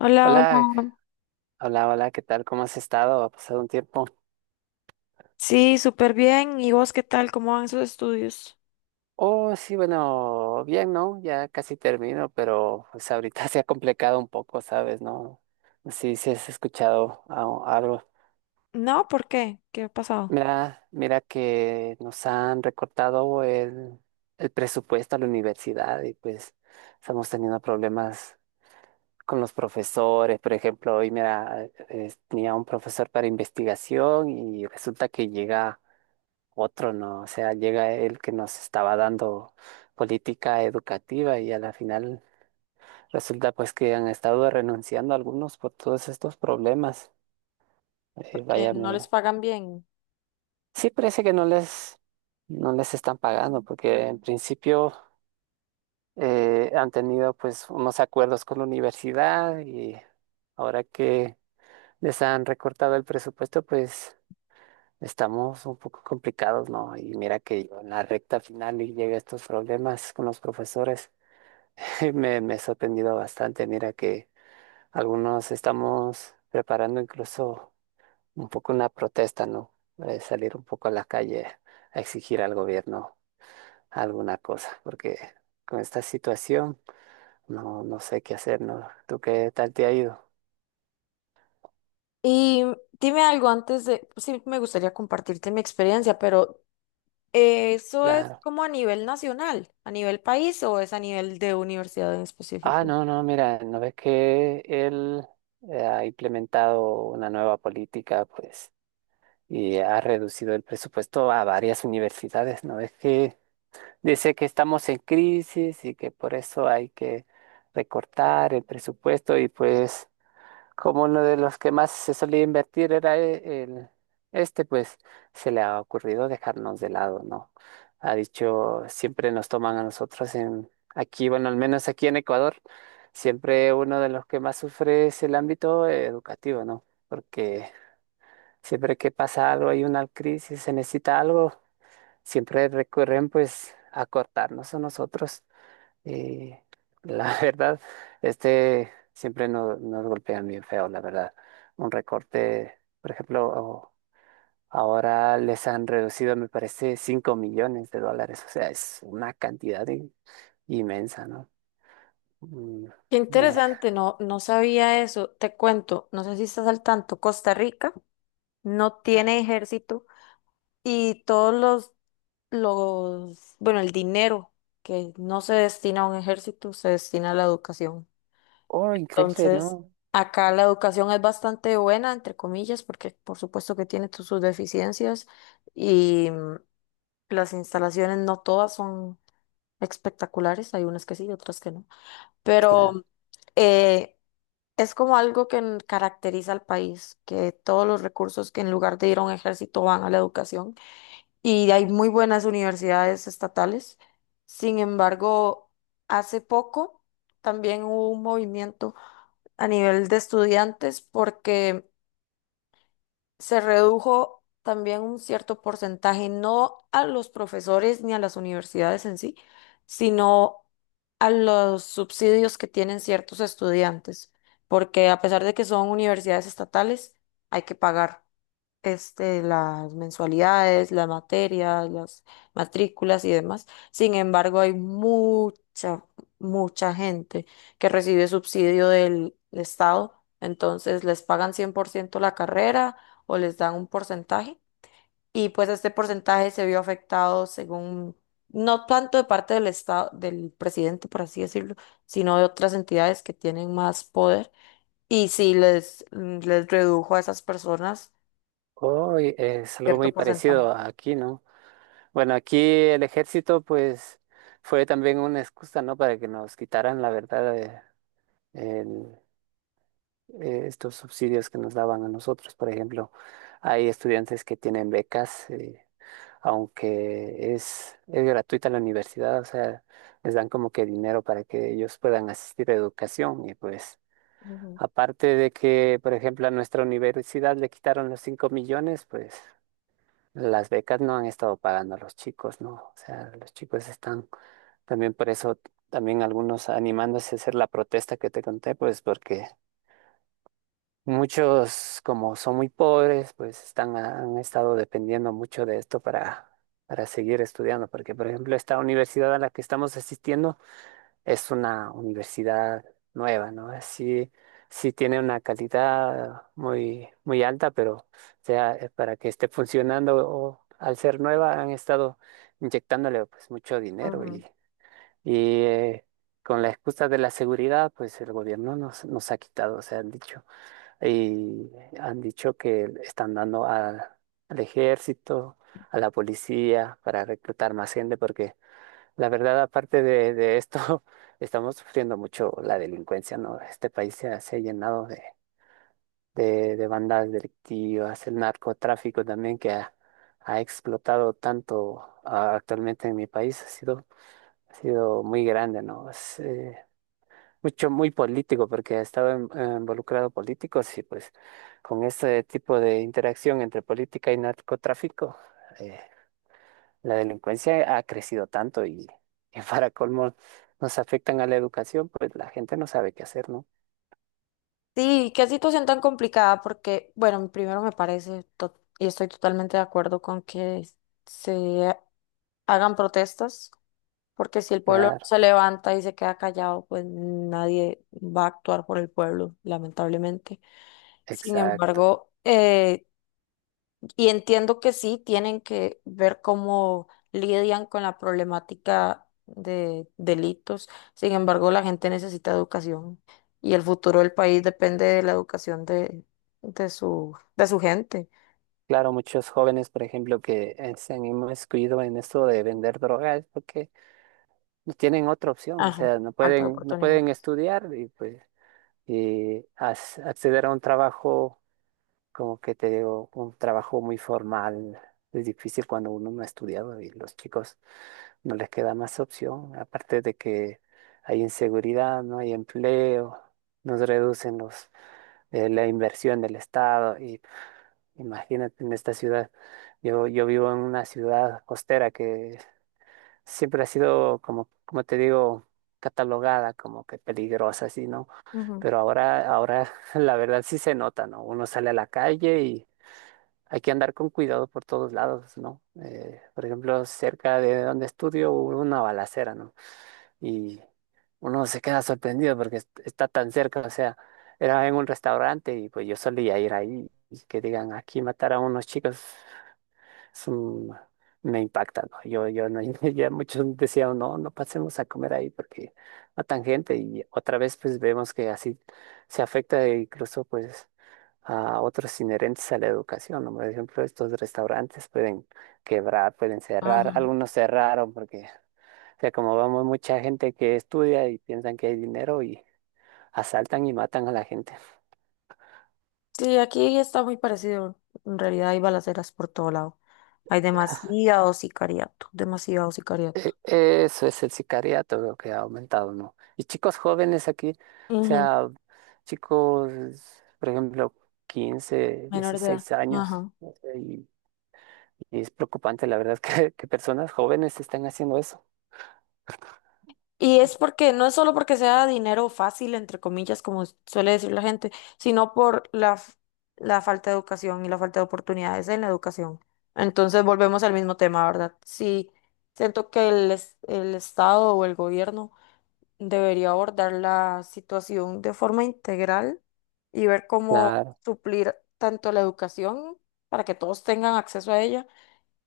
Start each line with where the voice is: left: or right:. left: Hola,
right: Hola,
left: hola.
right: hola, hola, ¿qué tal? ¿Cómo has estado? Ha pasado un tiempo.
left: Sí, súper bien. ¿Y vos qué tal? ¿Cómo van sus estudios?
right: Oh, sí, bueno, bien, ¿no? Ya casi termino, pero pues ahorita se ha complicado un poco, ¿sabes? ¿No? No sé si has escuchado algo.
left: No, ¿por qué? ¿Qué ha pasado?
right: Mira, mira que nos han recortado el presupuesto a la universidad y pues estamos teniendo problemas con los profesores. Por ejemplo, hoy, mira, tenía un profesor para investigación y resulta que llega otro no, o sea, llega el que nos estaba dando política educativa y a la final resulta pues que han estado renunciando algunos por todos estos problemas.
left: Porque
right: Vaya,
left: no les pagan bien.
right: sí parece que no les están pagando porque en principio han tenido pues unos acuerdos con la universidad y ahora que les han recortado el presupuesto pues estamos un poco complicados, ¿no? Y mira que yo en la recta final y llega estos problemas con los profesores. Me he sorprendido bastante. Mira que algunos estamos preparando incluso un poco una protesta, ¿no? Salir un poco a la calle a exigir al gobierno alguna cosa, porque con esta situación no sé qué hacer, ¿no? ¿Tú qué tal te ha ido?
left: Y Dime algo antes de, sí, me gustaría compartirte mi experiencia, pero ¿eso es
right: Claro.
left: como a nivel nacional, a nivel país o es a nivel de universidad en
right: Ah,
left: específico?
right: no, no, mira, ¿no ves que él ha implementado una nueva política, pues, y ha reducido el presupuesto a varias universidades? ¿No ves que... Dice que estamos en crisis y que por eso hay que recortar el presupuesto y pues como uno de los que más se solía invertir era el, este, pues se le ha ocurrido dejarnos de lado, ¿no? Ha dicho, siempre nos toman a nosotros en, aquí, bueno, al menos aquí en Ecuador, siempre uno de los que más sufre es el ámbito educativo, ¿no? Porque siempre que pasa algo, hay una crisis, se necesita algo, siempre recurren pues a cortarnos a nosotros. Y la verdad, este siempre nos golpean bien feo, la verdad. Un recorte, por ejemplo, ahora les han reducido, me parece, $5 millones. O sea, es una cantidad inmensa, ¿no? Mm,
left: Qué
right: me-
left: interesante, no, no sabía eso. Te cuento, no sé si estás al tanto, Costa Rica no tiene ejército y todos los, bueno, el dinero que no se destina a un ejército, se destina a la educación.
right: Oh, increíble,
left: Entonces,
right: ¿no?
left: acá la educación es bastante buena, entre comillas, porque por supuesto que tiene sus deficiencias y las instalaciones no todas son espectaculares, hay unas que sí y otras que no. Pero
right: Claro.
left: eh, es como algo que caracteriza al país, que todos los recursos que en lugar de ir a un ejército van a la educación y hay muy buenas universidades estatales. Sin embargo, hace poco también hubo un movimiento a nivel de estudiantes porque se redujo también un cierto porcentaje, no a los profesores ni a las universidades en sí, sino a los subsidios que tienen ciertos estudiantes, porque a pesar de que son universidades estatales, hay que pagar este, las mensualidades, las materias, las matrículas y demás. Sin embargo, hay mucha gente que recibe subsidio del Estado, entonces les pagan 100% la carrera o les dan un porcentaje. Y pues este porcentaje se vio afectado según, no tanto de parte del estado, del presidente, por así decirlo, sino de otras entidades que tienen más poder. Y sí les redujo a esas personas
right: Oh, y es algo
left: cierto
right: muy
left: porcentaje.
right: parecido aquí, ¿no? Bueno, aquí el ejército, pues, fue también una excusa, ¿no? Para que nos quitaran, la verdad, el- estos subsidios que nos daban a nosotros. Por ejemplo, hay estudiantes que tienen becas, aunque es gratuita la universidad, o sea, les dan como que dinero para que ellos puedan asistir a educación. Y pues,
left: Ujú,
right: aparte de que, por ejemplo, a nuestra universidad le quitaron los 5 millones, pues, las becas no han estado pagando a los chicos, ¿no? O sea, los chicos están también por eso, también algunos animándose a hacer la protesta que te conté, pues porque muchos, como son muy pobres, pues están, han estado dependiendo mucho de esto para seguir estudiando. Porque, por ejemplo, esta universidad a la que estamos asistiendo es una universidad nueva, ¿no? Así, sí tiene una calidad muy, muy alta, pero o sea, para que esté funcionando o al ser nueva han estado inyectándole pues mucho dinero
left: ujú.
right: y con la excusa de la seguridad, pues el gobierno nos, nos ha quitado, o sea, han dicho, y han dicho que están dando al ejército, a la policía, para reclutar más gente, porque la verdad, aparte de esto, estamos sufriendo mucho la delincuencia, ¿no? Este país se ha llenado de bandas delictivas, el narcotráfico también que ha explotado tanto actualmente en mi país, ha sido muy grande, ¿no? Mucho, muy político, porque estaba involucrado políticos y pues con este tipo de interacción entre política y narcotráfico, eh, la delincuencia ha crecido tanto y para colmo nos afectan a la educación, pues la gente no sabe qué hacer, ¿no?
left: Sí, qué situación tan complicada, porque, bueno, primero me parece, y estoy totalmente de acuerdo con que se hagan protestas. Porque si el pueblo no
right: Claro,
left: se levanta y se queda callado, pues nadie va a actuar por el pueblo, lamentablemente. Sin
right: exacto.
left: embargo, y entiendo que sí, tienen que ver cómo lidian con la problemática de delitos. Sin embargo, la gente necesita educación y el futuro del país depende de la educación de de su gente.
right: Claro, muchos jóvenes, por ejemplo, que se han inmiscuido en esto de vender drogas porque no tienen otra opción, o
left: Ajá,
right: sea, no
left: falta de
right: pueden, no
left: oportunidad.
right: pueden estudiar y pues y acceder a un trabajo, como que te digo, un trabajo muy formal. Es difícil cuando uno no ha estudiado y los chicos no les queda más opción. Aparte de que hay inseguridad, no hay empleo, nos reducen la inversión del Estado. Y imagínate en esta ciudad, yo vivo en una ciudad costera que siempre ha sido, como, como te digo, catalogada como que peligrosa, así, ¿no?
left: Ujú,
right: Pero ahora, ahora la verdad sí se nota, ¿no? Uno sale a la calle y hay que andar con cuidado por todos lados, ¿no? Por ejemplo, cerca de donde estudio hubo una balacera, ¿no? Y uno se queda sorprendido porque está tan cerca, o sea, era en un restaurante y pues yo solía ir ahí y que digan, aquí mataron a unos chicos, es un- me impacta, ¿no? Yo no, ya muchos decían, no, no pasemos a comer ahí porque matan gente, y otra vez pues vemos que así se afecta incluso pues a otros inherentes a la educación, ¿no? Por ejemplo, estos restaurantes pueden quebrar, pueden cerrar,
left: ujú.
right: algunos cerraron porque, o sea, como vamos mucha gente que estudia y piensan que hay dinero y asaltan y matan a la gente.
left: Sí, aquí está muy parecido. En realidad hay balaceras por todo lado. Hay demasiado sicariato, demasiado sicariato.
right: E- Eso es el sicariato, veo que ha aumentado, ¿no? Y chicos jóvenes aquí, o
left: Ujú,
right: sea, chicos, por ejemplo, 15,
left: menor de edad.
right: 16 años,
left: Ajá.
right: y es preocupante, la verdad, que personas jóvenes están haciendo eso.
left: Y es porque, no es solo porque sea dinero fácil, entre comillas, como suele decir la gente, sino por la falta de educación y la falta de oportunidades en la educación. Entonces volvemos al mismo tema, ¿verdad? Sí, siento que el Estado o el gobierno debería abordar la situación de forma integral y ver cómo
right: Claro,
left: suplir tanto la educación para que todos tengan acceso a ella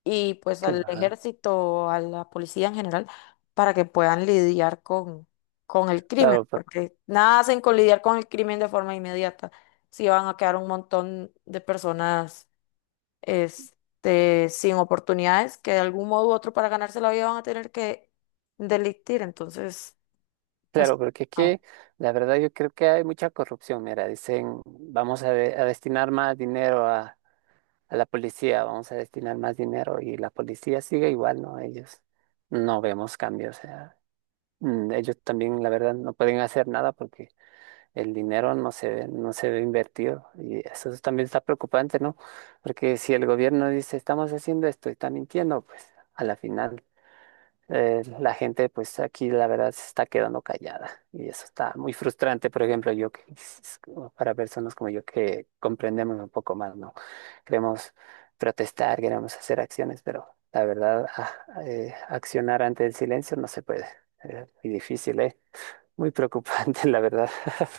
left: y pues al
right: claro,
left: ejército, a la policía en general, para que puedan lidiar con el crimen,
right: claro,
left: porque nada hacen con lidiar con el crimen de forma inmediata, si van a quedar un montón de personas este, sin oportunidades que de algún modo u otro para ganarse la vida van a tener que delictir, entonces... es-
right: claro, porque aquí, la verdad, yo creo que hay mucha corrupción. Mira, dicen, vamos a, a destinar más dinero a la policía, vamos a destinar más dinero y la policía sigue igual, ¿no? Ellos no vemos cambios, o sea, mm, ellos también, la verdad, no pueden hacer nada porque el dinero no se ve, no se ve invertido y eso también está preocupante, ¿no? Porque si el gobierno dice, estamos haciendo esto y está mintiendo, pues a la final la gente, pues aquí la verdad se está quedando callada y eso está muy frustrante, por ejemplo, para personas como yo que comprendemos un poco más, ¿no? Queremos protestar, queremos hacer acciones, pero la verdad, accionar ante el silencio no se puede. Muy difícil, ¿eh? Muy preocupante, la verdad.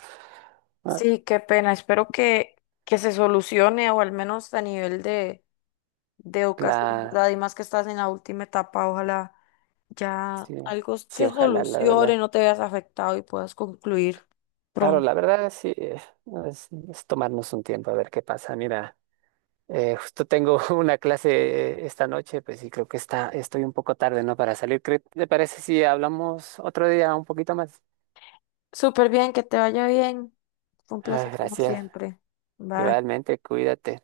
right: Ah,
left: Sí, qué pena. Espero que se solucione o al menos a nivel de educación,
right: claro,
left: ¿verdad? Y más que estás en la última etapa, ojalá ya
right: sí,
left: algo
right: sí,
left: se
right: ojalá, la
left: solucione,
right: verdad.
left: no te veas afectado y puedas concluir
right: Claro,
left: pronto.
right: la verdad, sí, no, es tomarnos un tiempo a ver qué pasa. Mira, justo tengo una clase esta noche, pues sí, creo que estoy un poco tarde, ¿no? Para salir. ¿Te parece si hablamos otro día un poquito más?
left: Súper bien, que te vaya bien. Fue un
right: Ah,
left: placer como
right: gracias.
left: siempre. Bye.
right: Igualmente, cuídate.